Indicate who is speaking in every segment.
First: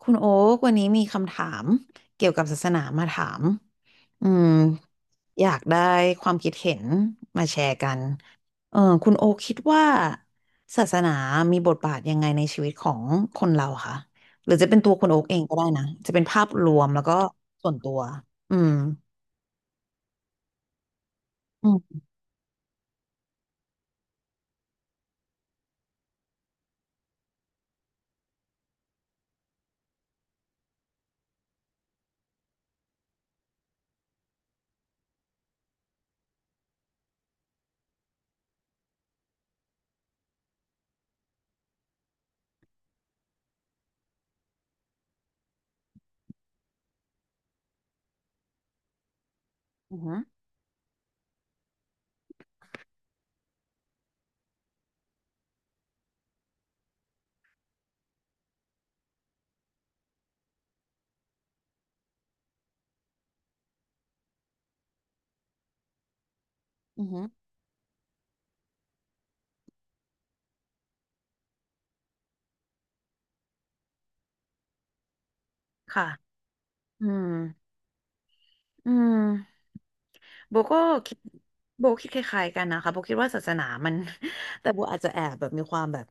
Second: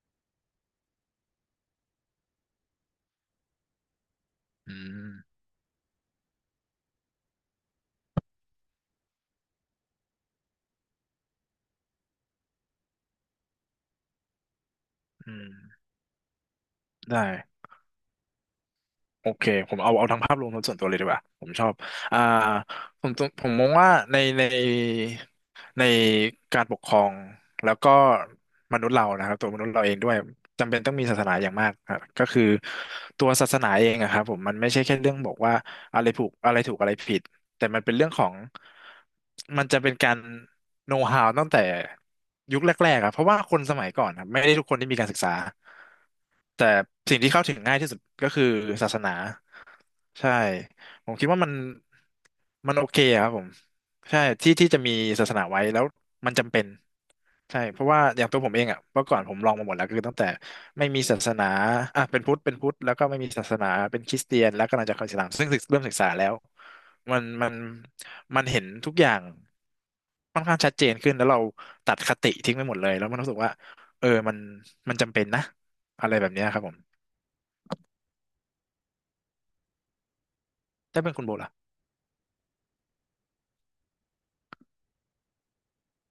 Speaker 1: คุณโอ๊กวันนี้มีคำถามเกี่ยวกับศาสนามาถามอืม
Speaker 2: อืม
Speaker 1: อยากได้ความคิดเห็นมาแชร์กันคุณโอ๊กคิดว่าศาสนามีบทบาทยังไงในชีวิตของคนเราคะหรือจะเป็นตัวคุณโอ๊กเอ
Speaker 2: อื
Speaker 1: งก็
Speaker 2: ม
Speaker 1: ได้นะจะเป็นภาพรวมแล้วก็
Speaker 2: ได้
Speaker 1: ส่วนตัวอืม
Speaker 2: โอเคผมเอาทั้งภาพรวมทั้งส่วนตัวเลยดีกว่าผมช
Speaker 1: อื
Speaker 2: อบ
Speaker 1: ม
Speaker 2: อ่าผมมองว่าในการปกครองแล้วก็มนุษย์เรานะครับตัวมนุษย์เราเองด้วยจำเป็นต้องมีศาสนาอย่างมากครับก็คือตัวศาสนาเองอะครับผมมันไม่ใช่แค่เรื่องบอกว่าอะไรถูกอะไรผิดแต่มันเป็นเรื่องของมันจะเป็นการโน้ h ฮาวตั้งแต่ยุคแรกๆครับเพราะว่าคนสมัยก่อนครับไม่ได้ทุกคนที่มีการศึกษา แต่สิ่งที่เข้าถึงง่ายที่สุดก็คือศาสนา
Speaker 1: อือหือ
Speaker 2: ใช่ผมคิดว่ามันโอเคอะครับผมใช่ที่ที่จะมีศาสนาไว้แล้วมันจำเป็นใช่เพราะว่าอย่างตัวผมเองอ่ะเมื่อก่อนผมลองมาหมดแล้วคือตั้งแต่ไม่มีศาสนาอ่ะเป็นพุทธเป็นพุทธแล้วก็ไม่มีศาสนาเป็นคริสเตียนแล้วก็กำลังจะเข้าอิสลามซึ่งศึกเริ่มศึกษาแล้ว
Speaker 1: อือ
Speaker 2: มั
Speaker 1: หื
Speaker 2: น
Speaker 1: อ
Speaker 2: มันมันเห็นทุกอย่างค่อนข้างชัดเจนขึ้นแล้วเราตัดคติทิ้งไปหมดเลยแล้วมันรู้สึกว่าเออมันจำเป็นนะ
Speaker 1: ค่ะ
Speaker 2: อะไรแบบเนี้ยครับผม
Speaker 1: อืมอืม โบก็
Speaker 2: ถ้าเป็
Speaker 1: คิ
Speaker 2: น
Speaker 1: ด
Speaker 2: คุณโบล่ะ
Speaker 1: โบคิดคล้ายๆกันนะคะโบคิดว่าศาสนามัน แต่โบอาจจะแอบแบบมีความแบบ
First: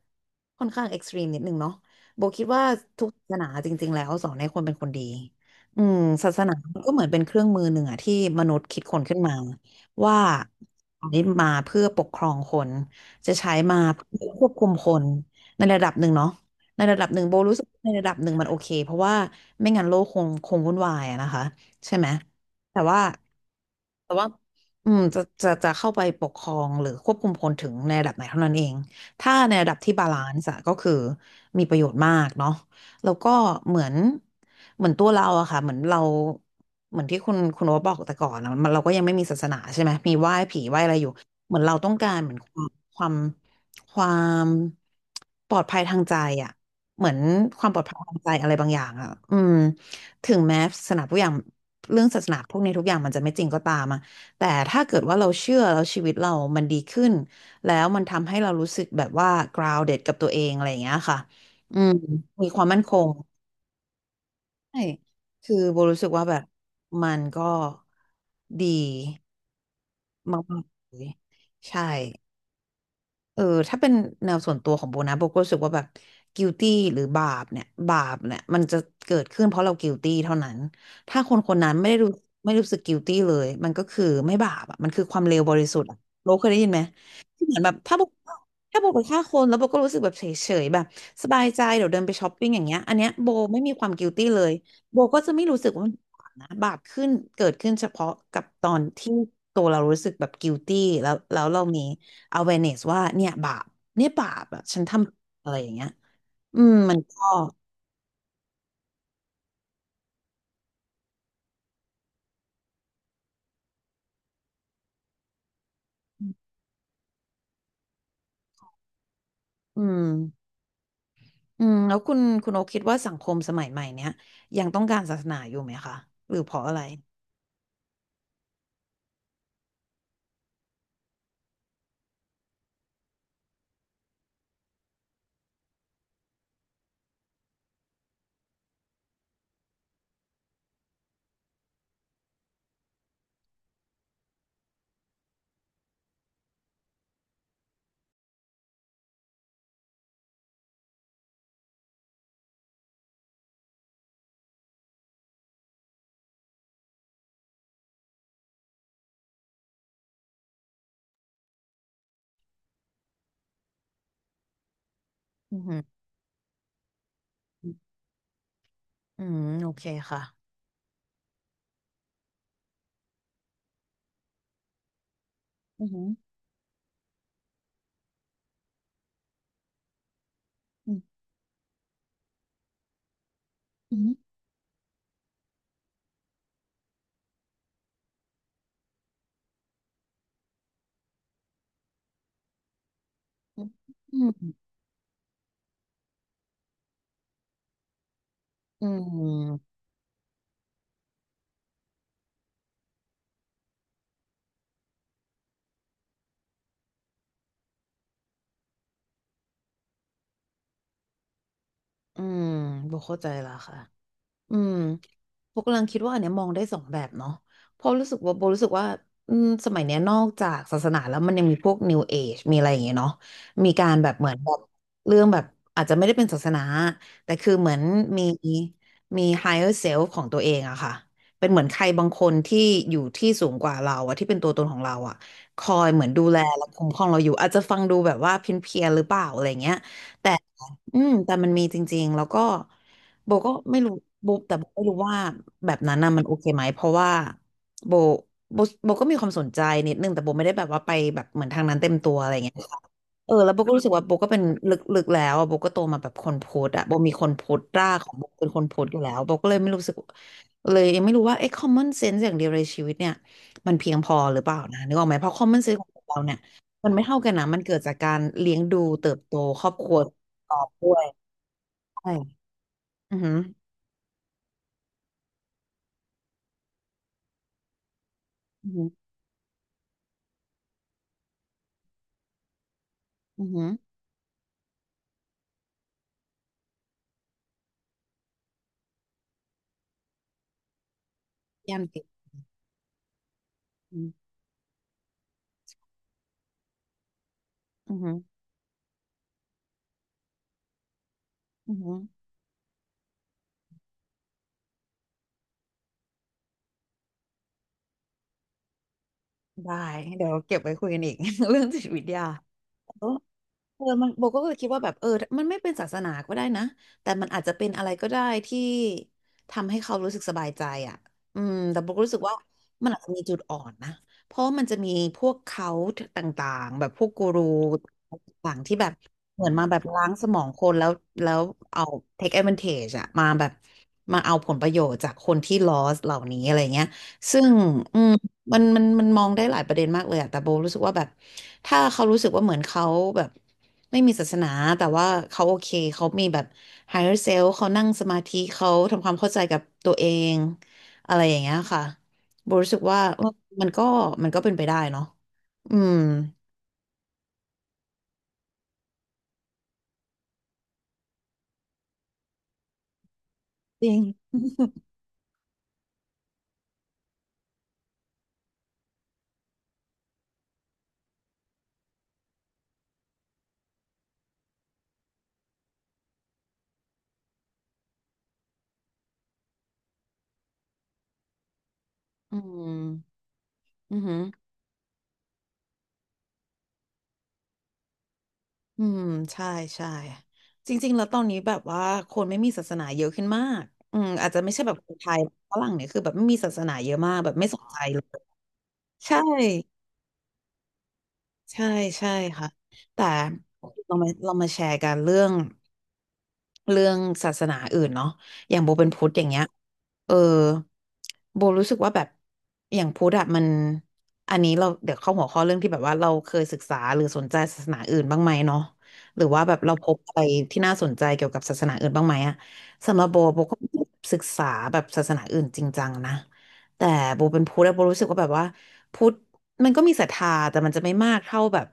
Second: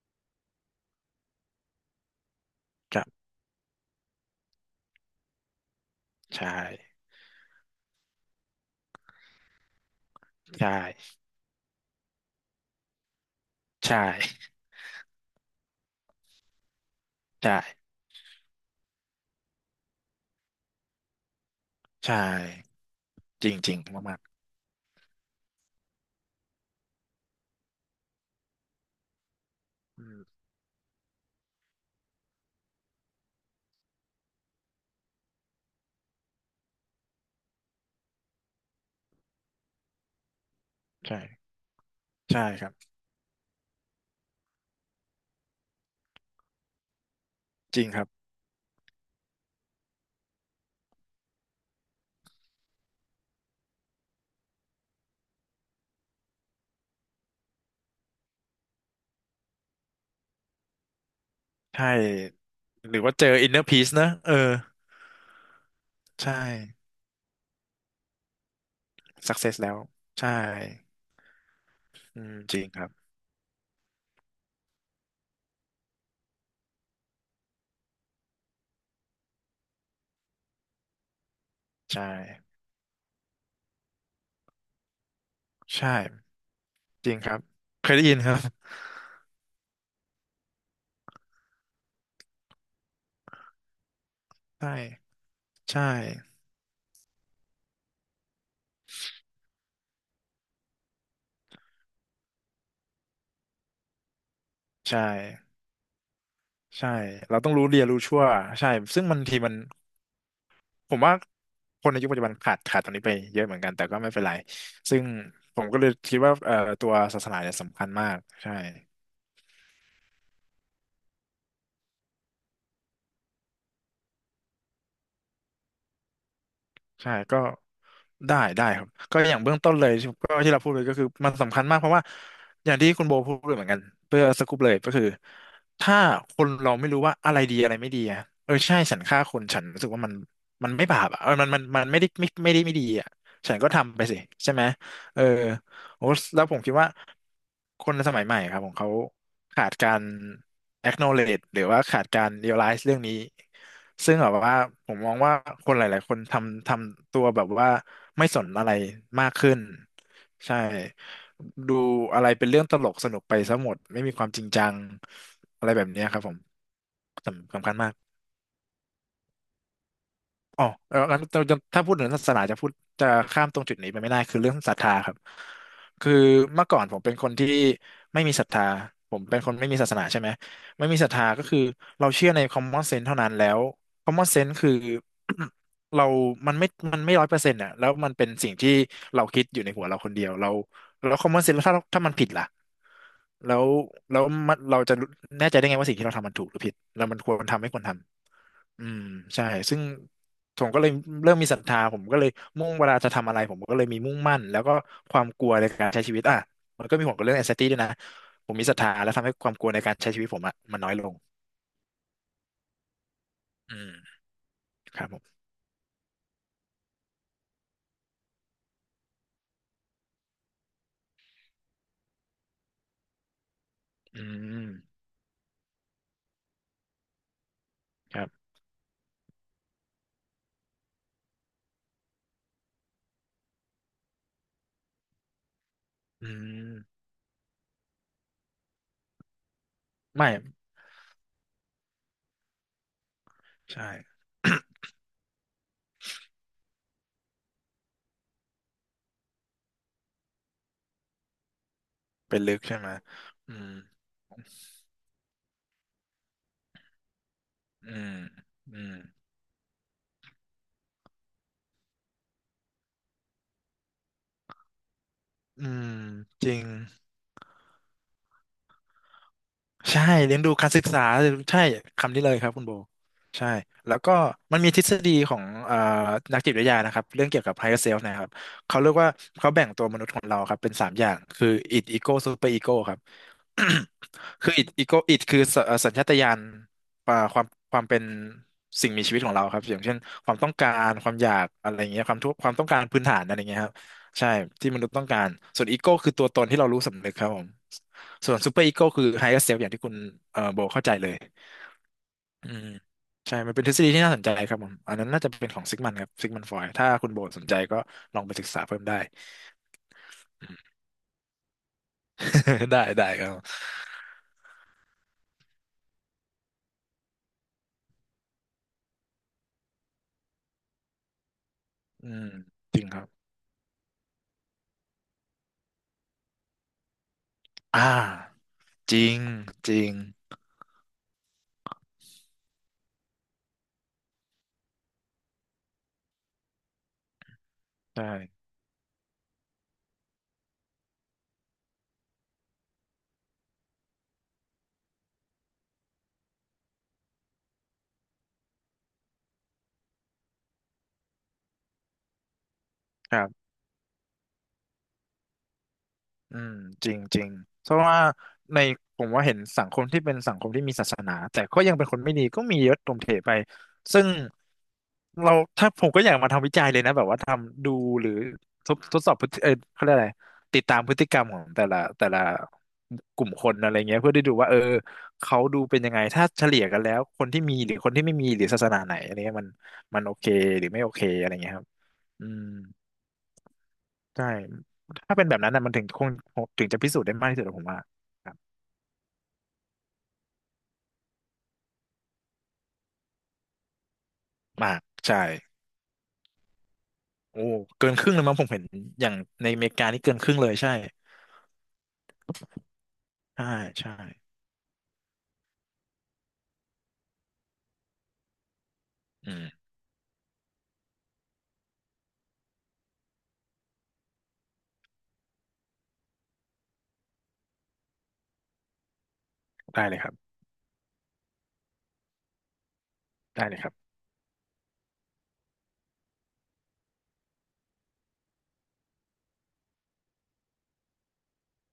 Speaker 1: ค่อนข้างเอ็กซ์ตรีมนิดนึงเนาะโบคิดว่า
Speaker 2: ค
Speaker 1: ทุ
Speaker 2: รั
Speaker 1: กศา
Speaker 2: บ
Speaker 1: สนาจริงๆแล้วสอนให้คนเป็นคนดีอืมศาส
Speaker 2: ใช่
Speaker 1: นามันก็เหมือนเป็นเครื่องมือหนึ่งอะที่มนุษย์คิดคนขึ้นมาว่า
Speaker 2: ใช่
Speaker 1: ใช้มาเพื่อปกครองคนจะใช้มา
Speaker 2: ใช่
Speaker 1: เพื่อควบคุมคนในระดับหนึ่งเนาะในระดับหนึ่งโบ
Speaker 2: ใช่
Speaker 1: รู้สึกว่าในระดับหนึ่งมันโอเคเพราะว่าไม่งั้นโลกคงวุ่นวายอะนะคะใช่ไหม
Speaker 2: ใช่
Speaker 1: แต่ว่า
Speaker 2: จริงจริง
Speaker 1: แต่
Speaker 2: มาก
Speaker 1: ว่าอืมจะเข้าไปปกครองหรือควบคุมคนถึงในระดับไหนเท่านั้นเองถ้าในระดับที่
Speaker 2: ๆอื
Speaker 1: บาลา
Speaker 2: ม
Speaker 1: นซ์อะก็คือมีประโยชน์มากเนาะแล้วก็เหมือนเหมือนตัวเราอะค่ะเหมือนเราเหมือนที่คุณโอ๊ตบอกแต่ก่อนอะมันเราก็ยังไม่มีศาสนาใช่ไหมมีไหว้ผีไหว้อะไรอยู่
Speaker 2: ใช่
Speaker 1: เหมือนเราต้องการเหมือน
Speaker 2: ใช่
Speaker 1: ควา
Speaker 2: ค
Speaker 1: ม
Speaker 2: รับ
Speaker 1: ความความปลอดภัยทางใจอะเหมือนความป
Speaker 2: จ
Speaker 1: ลอ
Speaker 2: ริ
Speaker 1: ด
Speaker 2: ง
Speaker 1: ภัย
Speaker 2: ครับ
Speaker 1: ทางใจอะไรบางอย่างอะอืมถึงแม้ศาสนาทุกอย่าง เรื่องศาสนาพวกนี้ทุกอย่างมันจะไม่จริงก็ตามอะแต่ถ้าเกิดว่าเราเชื่อแล้วชีวิตเรามันดีขึ้นแล้วมันทำให้เรารู้สึกแบบว่า grounded กับตัวเองอะไรอย่างเงี้ยค่ะอื
Speaker 2: ใช่
Speaker 1: มมีความมั่นค
Speaker 2: หรือ
Speaker 1: ง
Speaker 2: ว่าเจออินเนอร์พีซนะเออ
Speaker 1: ใช่คือโบรู้สึกว่า
Speaker 2: ใช่
Speaker 1: แบบมันก็ดี
Speaker 2: สักเซสแล้วใช่
Speaker 1: มากๆเลยใช่
Speaker 2: อืมจริงครับ
Speaker 1: เออถ้าเป็นแนวส่วนตัวของโบนะโบก็รู้สึกว่าแบบ guilty หรือบาปเนี่ยบาปเนี่ยมันจะเกิดขึ้นเพราะเรา guilty เท่านั้นถ้าคนคนนั้นไม่ได้
Speaker 2: ใช่
Speaker 1: รู้ไม่รู้สึก guilty เลยมันก็คือไม่บาปอ่ะมันคือความเลวบริสุทธิ์
Speaker 2: ใช่
Speaker 1: อะโบเคยได้ยินไหม
Speaker 2: จริงครับ
Speaker 1: ที่เหมือนแบบ
Speaker 2: เค
Speaker 1: ถ้า
Speaker 2: ย
Speaker 1: โบ
Speaker 2: ได้ยินครับ
Speaker 1: ถ้าโบไปฆ่าคนแล้วโบก็รู้สึกแบบเฉยๆแบบสบายใจเดี๋ยวเดินไปช้อปปิ้งอย่างเงี้ยอันเนี้ยโบไม่มีความ guilty เลย
Speaker 2: ใช่
Speaker 1: โบก็จะไม่รู้สึกว่า
Speaker 2: ใช่
Speaker 1: มันบาปนะบาปขึ้นเกิดขึ้นเฉพาะกับตอนที่ตัวเรารู้สึกแบบ guilty แล้วเรามี awareness ว่าเนี่ยบาปเนี่ยบาปอะฉันท
Speaker 2: ใช่
Speaker 1: ำอะไรอย่างเงี้ยอืม
Speaker 2: ใช่
Speaker 1: มันก็
Speaker 2: เราต้องรู้เรียนรู้ชั่วใช่ซึ่งบางทีมัน ผมว่าคนในยุคปัจจุบันขาดตรงนี้ไปเยอะเหมือนกันแต่ก็ไม่เป็นไรซึ่งผมก็เลยคิดว่าตัวศาสนาเนี่ยสำคัญมากใช่
Speaker 1: อืมอืมแล้วคุณโอคิดว่าสังคมสมัยใหม่เนี้ยยังต้องการศาสนาอยู่ไหมคะหรือเพราะอะไร
Speaker 2: ใช่ก็ได้ได้ครับก็อย่างเบื้องต้นเลยที่ก็ที่เราพูดเลยก็คือมันสำคัญมากเพราะว่าอย่างที่คุณโบพูดเลยเหมือนกันเพื่อสรุปเลยก็คือถ้าคนเราไม่รู้ว่าอะไรดีอะไรไม่ดีอะเออใช่ฉันฆ่าคนฉันรู้สึกว่ามันไม่บาปอ่ะเออมันไม่ได้ไม่ได้ไม่ดีอ่ะฉันก็ทำไปสิใช่ไหมเออ โอ้แล้วผมคิดว่าคนสมัยใหม่ครับของเขาขาดการ acknowledge หรือว่าขาดการ realize เรื่องนี้ซึ่งแบบว่าผมมองว่าคนหลายๆคนทำตัวแบบว่าไม่สนอะไรมากขึ้นใช่ดูอะไรเป็นเรื่องตลกสนุกไปซะหมดไม่มีความจริงจัง
Speaker 1: อือ
Speaker 2: อะไร
Speaker 1: หือ
Speaker 2: แบบเนี้ยครับผมสำคัญมาก
Speaker 1: อืมโอเคค่ะ
Speaker 2: อ๋อแล้วถ้าพูดถึงศาสนาจะข้ามตรงจุดนี้ไปไม่ได้คือเรื่องศรัทธาครับ
Speaker 1: อือหือ
Speaker 2: คือเมื่อก่อนผมเป็นคนที่ไม่มีศรัทธาผมเป็นคนไม่มีศาสนาใช่ไหมไม่
Speaker 1: อื
Speaker 2: มีศรัท
Speaker 1: ม
Speaker 2: ธาก็คือเราเชื่อใน common sense เท่านั้นแล้ว
Speaker 1: อืม
Speaker 2: common sense คือ เรามันไม่มันไม่ร้อยเปอร์เซ็นต์อ่ะแล้วมันเป็นสิ่งที่เราคิดอยู่ในหัวเราคนเดียวเราแล้ว common sense แล้วถ้ามันผิดล่ะแล้วแล้
Speaker 1: อื
Speaker 2: วมั
Speaker 1: ม
Speaker 2: นเราจะแน่ใจได้ไงว่าสิ่งที่เราทำมันถูกหรือผิดแล้วมันควรทำไม่ควรทำ อื
Speaker 1: อืม
Speaker 2: ม
Speaker 1: อืม
Speaker 2: ใช่ซึ่งผมก็เลยเริ่มมีศรัทธาผมก็เลยมุ่งเวลาจะทำอะไรผมก็เลยมีมุ่งมั่นแล้วก็ความกลัวในการใช้ชีวิตอ่ะมันก็มีผลกับเรื่อง anxiety ด้วยนะผมมีศรัทธาแล้วทำให้ความกลัวในการใช้ชีวิตผมอ่ะมันน้อยลง
Speaker 1: อืมโบเข้าใจแล้ว
Speaker 2: อื
Speaker 1: ค่ะ
Speaker 2: ม
Speaker 1: อืม
Speaker 2: ครับผม
Speaker 1: โบกำลังคิดว่าอันเนี้ยมองได้สองแบบเนาะเพราะรู้สึกว่าโบรู้สึกว่าอืมสมัยเนี้ยนอกจากศาสนาแล้วมันยังมีพวก New Age มีอะไรอย่างเงี้ยเนาะมีการแบบ
Speaker 2: อื
Speaker 1: เหมือนแบบ
Speaker 2: ม
Speaker 1: เรื่องแบบอาจจะไม่ได้เป็นศาสนาแต่คือเหมือน
Speaker 2: ค
Speaker 1: มี
Speaker 2: รับ
Speaker 1: มี higher self ของตัวเองอะค่ะเป็นเหมือนใครบางคนที่อยู่ที่สูงกว่าเราอะที่เป็นตัวตนของเราอะคอยเหมือนดู
Speaker 2: อื
Speaker 1: แลและคุ้ม
Speaker 2: ม
Speaker 1: ครองเราอยู่อาจจะฟังดูแบบว่าเพี้ยนๆหรือเปล่าอะไรเงี้ย
Speaker 2: ไม่
Speaker 1: อืมแต่มันมีจริงๆแล้วก็โบก็ไม่
Speaker 2: ใช่
Speaker 1: รู้โบแต่โบไม่รู้ว่าแบบนั้นน่ะมันโอเคไหมเพราะว่าโบโบโบก็มีความสนใจนิดนึงแต่โบไม่ได้แบบว่าไปแบบเหมือนทางนั้นเต็มตัวอะไรอ
Speaker 2: เป็น
Speaker 1: ย่าง
Speaker 2: ลึ
Speaker 1: เงี้ย
Speaker 2: กใช่
Speaker 1: ค่ะ
Speaker 2: ไหม
Speaker 1: แล้
Speaker 2: อื
Speaker 1: วโบ
Speaker 2: ม
Speaker 1: ก็รู้สึกว่าโบก็เป็นลึกๆแล้วอะโบก็โตมาแบบคนพุทธอะโบมีคนพุทธรา
Speaker 2: อื
Speaker 1: กขอ
Speaker 2: ม
Speaker 1: งโบเป็นคน
Speaker 2: อื
Speaker 1: พุทธ
Speaker 2: ม
Speaker 1: อยู่แล้วโบก็เลยไม่รู้สึกเลยยังไม่รู้ว่าไอ้ common sense อย่างเดียวในชีวิตเนี่ยมันเพียงพอหรือเปล่านะนึกออกไหมเพราะ common
Speaker 2: อื
Speaker 1: sense ขอ
Speaker 2: ม
Speaker 1: งเราเนี่ย
Speaker 2: จริง
Speaker 1: มันไม่เท่ากันนะมันเกิดจากการเลี้ยงดูเติบโตครอบครัว
Speaker 2: ใช่เลี้ยง
Speaker 1: ก
Speaker 2: ดู
Speaker 1: รอบ
Speaker 2: การศึก
Speaker 1: ด้ว
Speaker 2: ษา
Speaker 1: ย
Speaker 2: ใช่
Speaker 1: ใช่
Speaker 2: คำนี้เลยครับคุณโบ
Speaker 1: อือหือ
Speaker 2: ใช่แล้วก็มันมีทฤษฎีของนักจิตวิทยานะครับเรื่องเกี่ยวกับ higher self นะครับ
Speaker 1: อือ
Speaker 2: เขา
Speaker 1: หือ
Speaker 2: เรียกว่าเขาแบ่งตัวมนุษย์ของเราครับเป็นสามอย่างคือ id ego super ego ครับ
Speaker 1: อือหือ
Speaker 2: คือ id ego id คือสเอ่อสัญชาตญาณอ่าความความเป็นสิ่งมีชีวิตของเราครับอย่างเช่นความต้องการความอยากอะไร
Speaker 1: ย่า
Speaker 2: อย่าง
Speaker 1: ติ
Speaker 2: เงี้ย
Speaker 1: ด
Speaker 2: ความต้องการพื้นฐานอะไรอย่างเงี้ยครับใช่ที่มนุษย์ต้องการส่วนอีโก้คือตัวตนที่เรารู้สำนึกครับผม
Speaker 1: อือหือ
Speaker 2: ส่วนซูเปอร์อีโก้คือไฮเออร์เซลอย่างที่คุณโบเข้าใจเลย
Speaker 1: อือหือ
Speaker 2: อืมใช่มันเป็นทฤษฎีที่น่าสนใจครับผมอันนั้นน่าจะเป็นของซิกมันครับซิกมันฟรอยด์ถ้าคุณโบสนใจก็ลองไปศึกษาเพิ่มได้
Speaker 1: ได้เดี๋ยวเก็
Speaker 2: อืม
Speaker 1: บไว้คุยกันอีก เรื่องจิตวิทยา
Speaker 2: ได้ได้ครับ
Speaker 1: มันโบก็เลยคิดว่าแบบมันไม่เป็นศาสนาก็ได้นะ แต่มันอาจจะเป็นอะไรก็ได้ที่ทำให้เขารู้สึกสบายใจอ่ะอืมแต่โบก็
Speaker 2: อื
Speaker 1: รู้สึก
Speaker 2: ม
Speaker 1: ว่า
Speaker 2: จริง
Speaker 1: มัน
Speaker 2: ค
Speaker 1: อาจ
Speaker 2: รับ
Speaker 1: จะมีจุดอ่อนนะ เพราะมันจะมีพวกเขาต่างๆแบบพวกกูรู
Speaker 2: อ่า
Speaker 1: ต่างๆที่แบบ
Speaker 2: จริง
Speaker 1: เหมือนมา
Speaker 2: จ
Speaker 1: แบบ
Speaker 2: ริง
Speaker 1: ล้างสมองคนแล้วแล้วเอา take advantage อะมาแบบมาเอาผลประโยชน์จากคนที่ lost เหล่านี้อะไรเงี้ยซึ่งอืม
Speaker 2: ใช่
Speaker 1: มันมองได้หลายประเด็นมากเลยอะแต่โบรู้สึกว่าแบบถ้าเขารู้สึกว่าเหมือนเขาแบบ ไม่มีศาสนาแต่ว่าเขาโอเคเขามีแบบ higher self เขานั่งสมาธิเขาทำความเข้าใจกับตัวเองอะไรอย่างเงี้ยค่ะโบรู้สึกว่า
Speaker 2: ค
Speaker 1: เอ
Speaker 2: รั
Speaker 1: อ
Speaker 2: บ
Speaker 1: มันก็มันก็เป็นไปได้เนาะอืม
Speaker 2: อืมจริงจริงเพราะว่าในผมว่าเห็นสังคมที่เป็นสังคมที่มีศาสนาแต่ก็ยังเป็นคนไม่ดีก็มีเยอะตรงเถไป
Speaker 1: จริง
Speaker 2: ซึ่งเราถ้าผมก็อยากมาทำวิจัยเลยนะแบบว่าทำดูหรือทดสอบพฤติเขาเรียกอะไรติดตามพฤติกรรมของแต่ละกลุ่มคนอะไรเงี้ยเพื่อได้ดูว่าเออเขาดูเป็นยังไงถ้าเฉลี่ยกันแล้วคนที่มีหรือคนที่ไม่มีหรือศาสนาไหนอะไรเงี้ยมันโอเคหรือไม่โอเคอะไรเงี้ยครับอื
Speaker 1: อื
Speaker 2: ม
Speaker 1: มอือหือ
Speaker 2: ใช่ถ้าเป็นแบบนั้นนะมันถึงคงถึงจะพิสูจน์ได้มากที่สุดอะผมว่าครับ
Speaker 1: อืมใช่ใช่จริงๆแล้วตอนนี้แบบว่าคนไม่มีศาสนาเยอะขึ้นมากอืมอาจจะไม่ใช่แบ
Speaker 2: มา
Speaker 1: บ
Speaker 2: ก
Speaker 1: คนไท
Speaker 2: ใช่
Speaker 1: ยฝรั่งเนี่ยคือแบบไม่มีศาสนาเยอะมากแบบ
Speaker 2: โอ้
Speaker 1: ไม่สนใจ
Speaker 2: เกิน
Speaker 1: เล
Speaker 2: ครึ่งเลย
Speaker 1: ย
Speaker 2: มั้งผมเห็นอย่าง
Speaker 1: ใช่
Speaker 2: ในอเมริกานี่เกินครึ่งเลยใช่
Speaker 1: ใช่ใช่ค่ะแต่
Speaker 2: ใช่ใช่
Speaker 1: เรามาแชร์กันเรื่องศาสนาอื่นเนาะอย่างโบเป็นพุทธอย่าง
Speaker 2: อื
Speaker 1: เงี้ย
Speaker 2: ม
Speaker 1: เออโบรู้สึกว่าแบบอย่างพุทธอะมันอันนี้เราเดี๋ยวเข้าหัวข้อเรื่องที่แบบว่าเราเคยศึกษาหรือสนใจศาสนาอื่นบ้างไหมเนาะหรือว่าแบบเราพ
Speaker 2: ได้เล
Speaker 1: บ
Speaker 2: ยครั
Speaker 1: อะ
Speaker 2: บ
Speaker 1: ไรที่น่าสนใจเกี่ยวกับศาสนาอื่นบ้างไหมอะสำหรับโบโบ
Speaker 2: ได้เล
Speaker 1: ก็
Speaker 2: ยครับ
Speaker 1: ศึกษาแบบศาสนาอื่นจริงจังนะแต่โบเป็นพุทธอะโบรู้สึกว่าแบบว่า พุทธมันก็มีศรัทธาแต่มันจะไม่มากเท่าแบบ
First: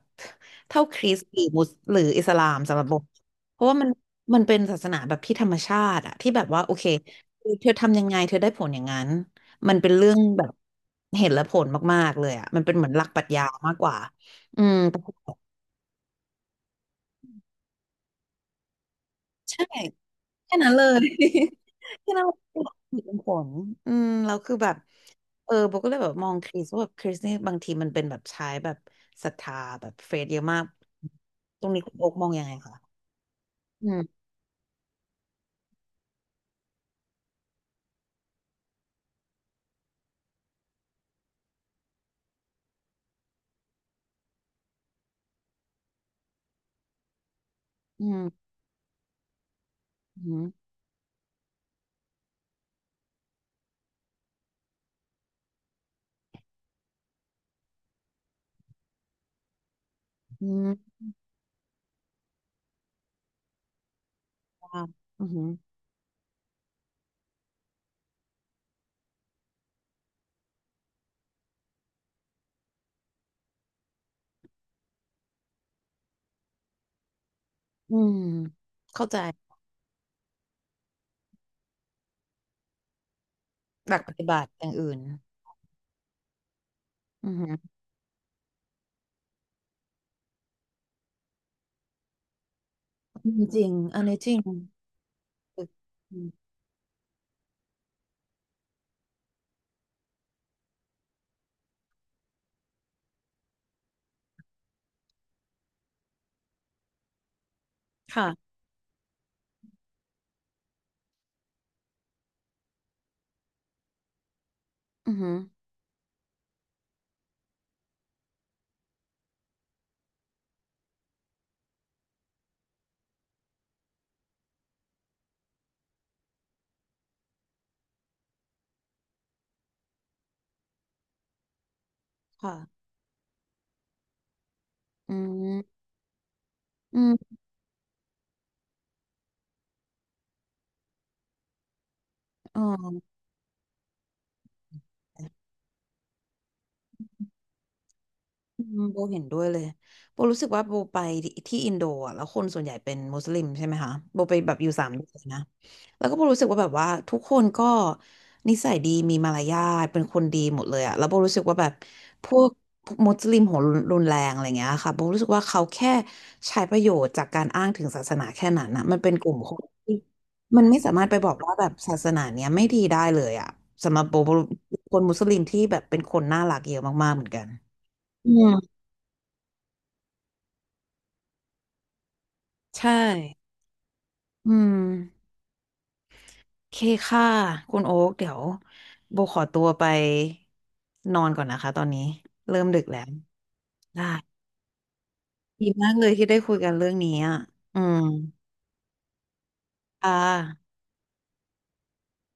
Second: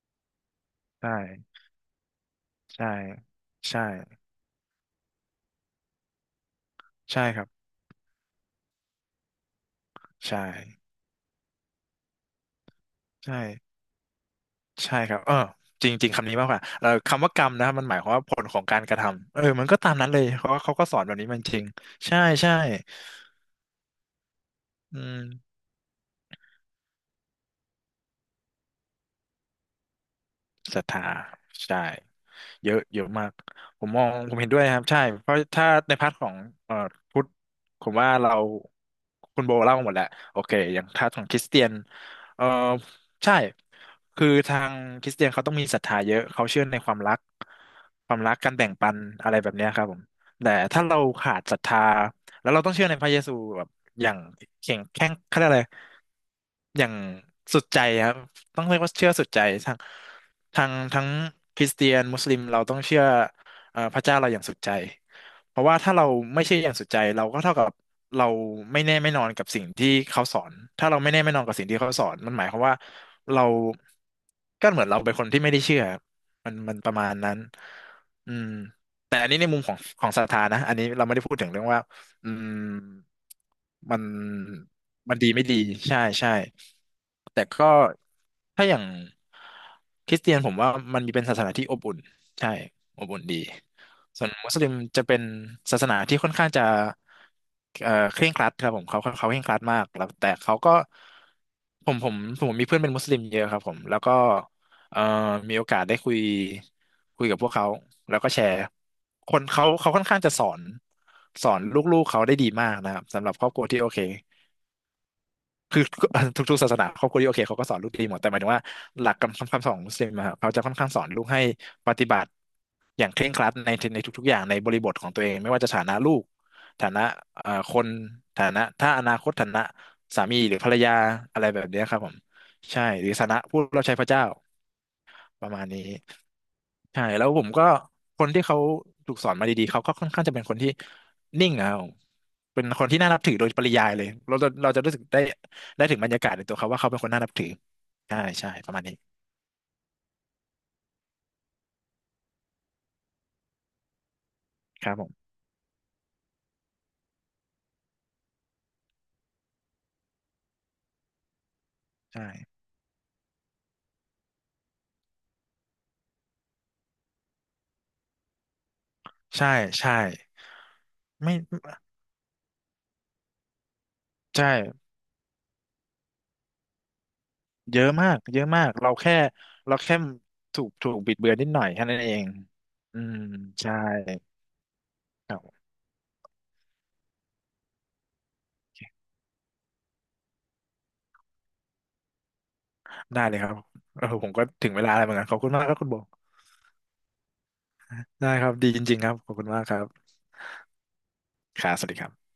Speaker 1: เท่าค
Speaker 2: ได
Speaker 1: ริสต์หรือ
Speaker 2: ่
Speaker 1: มุสหรืออิสลามสำหรั
Speaker 2: ใช่
Speaker 1: บผมเพราะว่า
Speaker 2: ใช่
Speaker 1: มันมันเป็นศาสนาแบบที่ธรรมชาติอะที่แบบว่าโอเค
Speaker 2: ใช่ครับ
Speaker 1: เธอทำยังไงเธอได้ผลอย่างนั้นมันเป็นเรื่องแบ
Speaker 2: ใช่
Speaker 1: บเห็นและผลมากๆเลยอะมันเป็นเหมือนหลักปรัช
Speaker 2: ใช่
Speaker 1: ญามากกว่าอืม
Speaker 2: ใช่ครับเออจริงๆคำนี้มากกว่าคำว่ากรรมนะมันหมายความว่าผลของการกระทำ
Speaker 1: ใช่
Speaker 2: มันก็ตามนั้นเลยเพราะ
Speaker 1: แค่
Speaker 2: ว่า
Speaker 1: นั้น
Speaker 2: เขา
Speaker 1: เล
Speaker 2: ก็สอ
Speaker 1: ย
Speaker 2: นแบบนี้มันจ ริง
Speaker 1: แค่
Speaker 2: ใช่
Speaker 1: นั้นเลย
Speaker 2: ใช่
Speaker 1: เป็นผลอืมแล้วคือแบบ
Speaker 2: อื
Speaker 1: เอ
Speaker 2: ม
Speaker 1: อโบก็เลยแบบมองคริสว่าแบบคริสนี่บางทีมันเป็นแบบใช้แบบศรัทธาแบบเฟซเยอะมาก
Speaker 2: ศรัทธา
Speaker 1: ตรง
Speaker 2: ใช่
Speaker 1: นี้คุณโอ๊กมองยังไง
Speaker 2: เย
Speaker 1: คะ
Speaker 2: อะเยอะมากผ
Speaker 1: อื
Speaker 2: มม
Speaker 1: ม
Speaker 2: องผมเห็นด้วยนะครับใช่เพราะถ้าในพาร์ทของเอ่อพุทธผมว่าเราคุณโบเล่าหมดแล้วโอเคอย่างพาร์ทของคริสเตียนเอ่อใช่คือทางคริสเตียนเขาต้องมีศรัทธาเยอะเขาเชื่อในความรัก
Speaker 1: อื
Speaker 2: ความ
Speaker 1: ม
Speaker 2: รักการแบ่งปันอะไรแบบเนี้ยครับผม
Speaker 1: อื
Speaker 2: แต่
Speaker 1: ม
Speaker 2: ถ้าเราขาดศรัทธาแล้วเราต้องเชื่อในพระเยซูแบบอย่างแข็งแข็งเขาเรียกอะไรอย่างสุดใจครับต้องเรียกว่าเชื่อสุดใจทาง
Speaker 1: อื
Speaker 2: ทาง
Speaker 1: ม
Speaker 2: ทั้งคริสเตียนมุสลิมเราต้องเชื่อพระเจ้าเราอย่างสุดใจ
Speaker 1: ว้าวอืม
Speaker 2: เพราะว่าถ้าเราไม่เชื่ออย่างสุดใจเราก็เท่ากับเราไม่แน่ไม่นอนกับสิ่งที่เขาสอนถ้าเราไม่แน่ไม่นอนกับสิ่งที่เขาสอนมันหมายความว่าเราก็เหมือนเราเป็นคนที่ไม่ได้เชื่อมันประมาณนั้น
Speaker 1: อืม
Speaker 2: อืม
Speaker 1: เข้า
Speaker 2: แต่
Speaker 1: ใจ
Speaker 2: อันนี้ในมุมของของศรัทธานะอันนี้เราไม่ได้พูดถึงเรื่องว่าอืม
Speaker 1: ห
Speaker 2: มั
Speaker 1: ลัก
Speaker 2: น
Speaker 1: ปฏิบัติอย่างอื่น
Speaker 2: มันดีไม่ดีใช่ใช่
Speaker 1: อื
Speaker 2: แต่ก็
Speaker 1: ม
Speaker 2: ถ้าอย่างคริสเตียนผมว่ามันมีเป็นศาสนาที่อบอุ่นใช่อบอุ่น
Speaker 1: อื
Speaker 2: ดี
Speaker 1: มจริงอันนี้
Speaker 2: ส่
Speaker 1: จ
Speaker 2: วน
Speaker 1: ริง
Speaker 2: มุสลิมจะเป็นศาสนาที่
Speaker 1: อื
Speaker 2: ค่อน
Speaker 1: ม
Speaker 2: ข้างจะเคร่งครัดครับผมเขาเคร่งครัดมากแล้วแต่เขาก็ผมผมผมมีเพื่อนเป็นมุสลิมเยอะครับผมแล้วก็เอ่อมีโอกาสได้คุยกับพวกเขาแล้วก็แช
Speaker 1: ค่ะ
Speaker 2: ร์คนเขาเขาค่อนข้างจะสอนสอนลูกๆเขาได้ดีมากนะครับสำหรับครอบครัวที่โอเค
Speaker 1: อืม
Speaker 2: คือ ทุกๆศาสนาครอบครัวที่โอเคเขาก็สอนลูกดีหมดแต่หมายถึงว่าหลักคำสอนของมุสลิมอะครับเขาจะค่อนข้างสอนลูกให้ปฏิบัติอย่างเคร่งครัดในในทุกๆอย่างในบริบทของตัวเองไม่ว่าจะฐานะลูกฐานะคนฐานะถ้าอนาคตฐานะสามีหรือภรรยาอะไรแบบเนี้ยครับผม
Speaker 1: ค่ะ
Speaker 2: ใช่หรือฐานะผู้รับใช้พระเจ้า
Speaker 1: อื
Speaker 2: ประ
Speaker 1: ม
Speaker 2: มาณนี้
Speaker 1: อื
Speaker 2: ใช่แล้ว
Speaker 1: ม
Speaker 2: ผมก็คนที่เขาถูกสอนมาดีๆเขาก็ค่อนข้างจะเป็นคนที่นิ่งเอา
Speaker 1: อ๋
Speaker 2: เป็นคนที่น่านับถือโดยปริยายเลยเราจะรู้สึกได้
Speaker 1: อ
Speaker 2: ได้ถึงบรรยากาศในตัวเขาว่าเขาเป็นคนน่านับถือใช่ใช่
Speaker 1: อื
Speaker 2: ประ
Speaker 1: ม
Speaker 2: มาณนี้
Speaker 1: โบเห็นด้วยเลยโบรู้สึกว่าโบไปที่อินโดอ่ะแล้วคนส่วนใหญ่เป็นมุสลิมใช่ไหมคะโบไปแบบอยู่สา
Speaker 2: ค
Speaker 1: ม
Speaker 2: รับ
Speaker 1: เดื
Speaker 2: ผ
Speaker 1: อ
Speaker 2: ม
Speaker 1: นนะ แล้วก็โบรู้สึกว่าแบบว่าทุกคนก็นิสัยดีมีมารยาทเป็นคนดีหมดเลยอ่ะแล้วโบรู้สึกว่าแบบพ
Speaker 2: ใช่
Speaker 1: วกมุสลิมหัวรุนแรงอะไรเงี้ยค่ะโบรู้สึกว่าเขาแค่ใช้ประโยชน์จากการอ้างถึงศาสนาแค่นั้นนะมันเป็นกลุ่ม
Speaker 2: ใช่
Speaker 1: คน
Speaker 2: ใช่
Speaker 1: ที่มันไม่สามารถไปบอ
Speaker 2: ไม่
Speaker 1: กว่าแบบศาสนาเนี้ยไม่ดีได้เลยอ่ะสำหรับโบโบ
Speaker 2: ใช่
Speaker 1: คนมุสลิมที่แบบเป็นคนน่ารักเยอะมากๆเหมือนกัน
Speaker 2: เยอะมาก
Speaker 1: อื
Speaker 2: เย
Speaker 1: ม
Speaker 2: อะมากเราแค่เราแค่ถูกบิดเบือนนิดหน่อยแค่นั้นเอง
Speaker 1: ใช่
Speaker 2: อืมใช่
Speaker 1: อืม
Speaker 2: ครับ
Speaker 1: เคค่ะ คุณโอ๊กเดี๋ยวโบขอตัวไปนอนก่อนนะคะตอนนี้เริ่มดึกแล้ว
Speaker 2: ได้เลยครับเอ
Speaker 1: ได้
Speaker 2: อผมก็ถึงเวลาแล้วเหมือนกันขอบคุณมา
Speaker 1: ดี
Speaker 2: กครับคุ
Speaker 1: มา
Speaker 2: ณ
Speaker 1: ก
Speaker 2: โบ
Speaker 1: เลยที่ได้คุยกันเรื่องนี้อ่ะ อืม
Speaker 2: ได้ครับดีจริงๆครับขอบคุณมากครั
Speaker 1: ค่ะ
Speaker 2: บครับสวัสดีครับ